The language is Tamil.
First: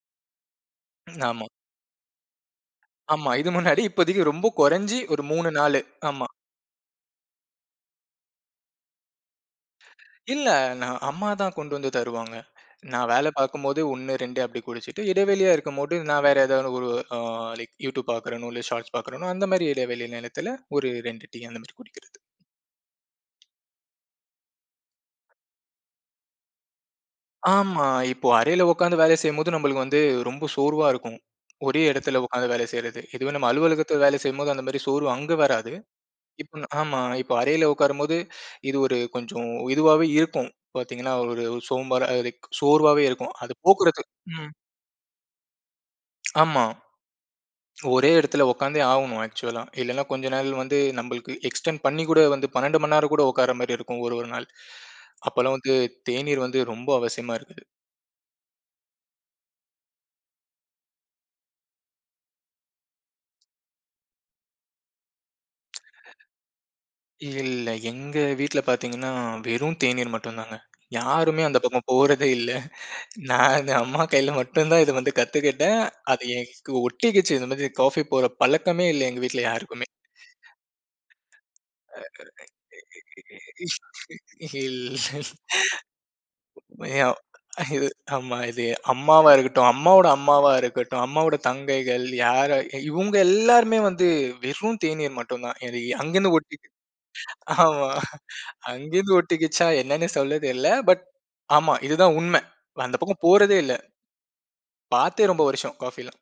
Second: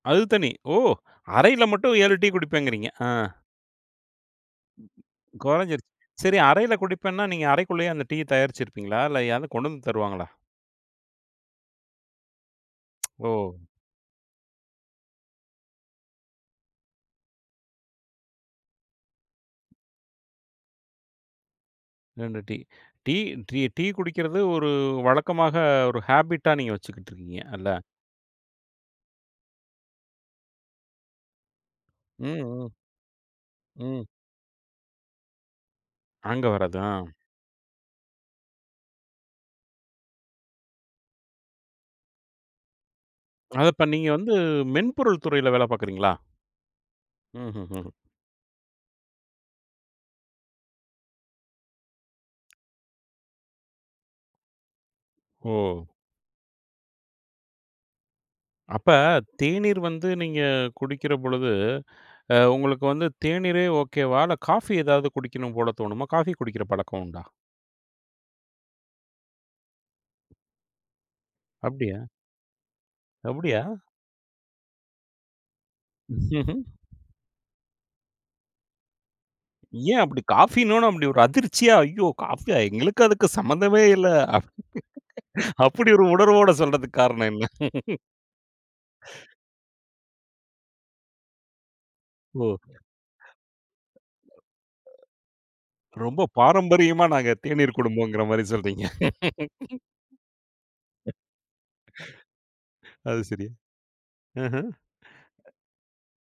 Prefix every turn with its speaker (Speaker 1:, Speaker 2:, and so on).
Speaker 1: அதுதனி. ஓ!
Speaker 2: ஆமா.
Speaker 1: அறையில மட்டும் 7 டீ குடிப்பேங்கிறீங்க. ஆ.
Speaker 2: ஆமா. இது முன்னாடி இப்போதைக்கு ரொம்ப கொறைஞ்சு ஒரு 3, 4.
Speaker 1: கொறைஞ்சிருச்சு.
Speaker 2: ஆமா.
Speaker 1: சரி, அறையில குடிப்பேன்னா, நீங்க அறைக்குள்ளயே அந்த டீய தயாரிச்சுருப்பீங்களா, இல்ல யாராவது கொண்டு வந்து தருவாங்களா?
Speaker 2: இல்ல, நா அம்மா தான் கொண்டு வந்து தருவாங்க. நா வேல
Speaker 1: ஓ!
Speaker 2: பார்க்கும்போது 1, 2 அப்படி குடிச்சுட்டு, இடைவெளியா இருக்கும்போது நா வேற ஏதாவது ஒரு அ லைக் YouTube பார்க்கிறனோ, இல்ல Shorts பார்க்கறேனோ அந்தமாரி இடைவெளி நேரத்துல ஒரு 2 டீ, அந்த மாதிரி குடிக்கிறது.
Speaker 1: 2 டீ. டீ ட்ரீ டீ குடிக்கிறது ஒரு வழக்கமாக ஒரு ஹேபிட்டா நீங்க வச்சுக்கிட்டுருக்கீங்க, அல்ல.
Speaker 2: ஆமா. இப்போ அறையில உக்காந்து வேலை செய்யும்போது நம்பளுக்கு வந்து ரொம்ப சோர்வா இருக்கும். ஒரே இடத்துல
Speaker 1: ம்,
Speaker 2: உக்காந்து வேலை
Speaker 1: ம்.
Speaker 2: செய்யிறது. இதுவே நம்ம அலுவலகத்துல
Speaker 1: ம்.
Speaker 2: வேலை செய்யும்போது, அந்தமாரி சோர்வு அங்க வராது.
Speaker 1: அங்க
Speaker 2: இப்போ நா
Speaker 1: வராது.
Speaker 2: ஆமா.
Speaker 1: ஆ.
Speaker 2: இப்போ அறையில உக்காரும்போது இது ஒரு கொஞ்சம் இதுவாவே இருக்கும். பாத்தீங்கன்னா, ஒரு இது சோம்பலா இருக் சோர்வாவே இருக்கும். அது
Speaker 1: அது அப்ப
Speaker 2: போக்குறதுக்
Speaker 1: நீங்க வந்து
Speaker 2: ம்.
Speaker 1: மென்பொருள் துறையில வேலை பார்க்குறீங்களா?
Speaker 2: ஆமா.
Speaker 1: ம்ஹ்ஹ்ம்.
Speaker 2: ஒரே இடத்துல உக்காந்தே ஆவணும் ஆக்சுவலா. இல்லன்னா, கொஞ்ச நாள் வந்து நம்பளுக்கு எக்ஸ்டென்ட் பண்ணிக் கூட வந்து 12 மணி நேரம் கூட உட்காரமாரி இருக்கும் ஒரு ஒரு நாள். அப்பல்லாம் வந்து,
Speaker 1: ஓ!
Speaker 2: தேநீர் வந்து ரொம்ப அவசியமா இருக்குது.
Speaker 1: அப்ப தேநீர் வந்து நீங்க குடிக்கிற பொழுது அ உங்களுக்கு வந்து தேநீரே ஓகே வா? இல்ல காஃபி ஏதாவது குடிக்கணும் போலத் தோணுமா, காஃபி குடிக்கிற பழக்கம் உண்டா?
Speaker 2: இல்ல. எங்க வீட்ல பாத்தீங்கன்னா, வெறும் தேநீர் மட்டுந்தாங்க. யாருமே அந்தப் பக்கம்
Speaker 1: அப்படியா?
Speaker 2: போறதே இல்ல.
Speaker 1: அப்படியா?
Speaker 2: நானு அம்மா கையில மட்டும்தான் இத வந்து கத்துக்கிட்டேன். அது
Speaker 1: ஹ்ஹ்ம்.
Speaker 2: எனக்கு ஒட்டிக்கிச்சு. இந்த மாதிரி காஃபி போடுற பழக்கமே இல்ல எங்க வீட்ல யாருக்குமே.
Speaker 1: ஏன் அப்படி காஃபின்னோன்ன அப்படி ஒரு அதிர்ச்சியா, "ஐயோ! காஃபியா? எங்களுக்கும் அதுக்கும் சம்மந்தமே இல்லை."
Speaker 2: [unintelligible]
Speaker 1: அப்படி ஒரு உணர்வோட சொல்றதுக்கு காரணம் என்ன?
Speaker 2: இது ஆமா. இது அம்மாவா இருக்கட்டும், அம்மாவோட அம்மாவா இருக்கட்டும், அம்மாவோட தங்கைகள்
Speaker 1: ஓ!
Speaker 2: யாரா இவுங்க எல்லாருமே வந்து வெறும் தேநீர் மட்டும்தான். இது
Speaker 1: ரொம்ப
Speaker 2: அங்கிருந்து ஒட்டிக்
Speaker 1: பாரம்பரியமா நாங்க தேநீர்
Speaker 2: ஆமா.
Speaker 1: குடும்பம்ங்கிறமாரி சொல்றீங்க.
Speaker 2: அங்கருந்து ஒட்டிக்கிச்சா? என்னன்னே சொல்லத் தெரில. பட் ஆமா இதுதான் உண்மை. அந்தப்
Speaker 1: அது
Speaker 2: பக்கம்
Speaker 1: சரி.
Speaker 2: போறதே இல்ல.
Speaker 1: ம்ஹ்ம்.
Speaker 2: பார்த்தே ரொம்ப வருஷம் காஃபிலாம்.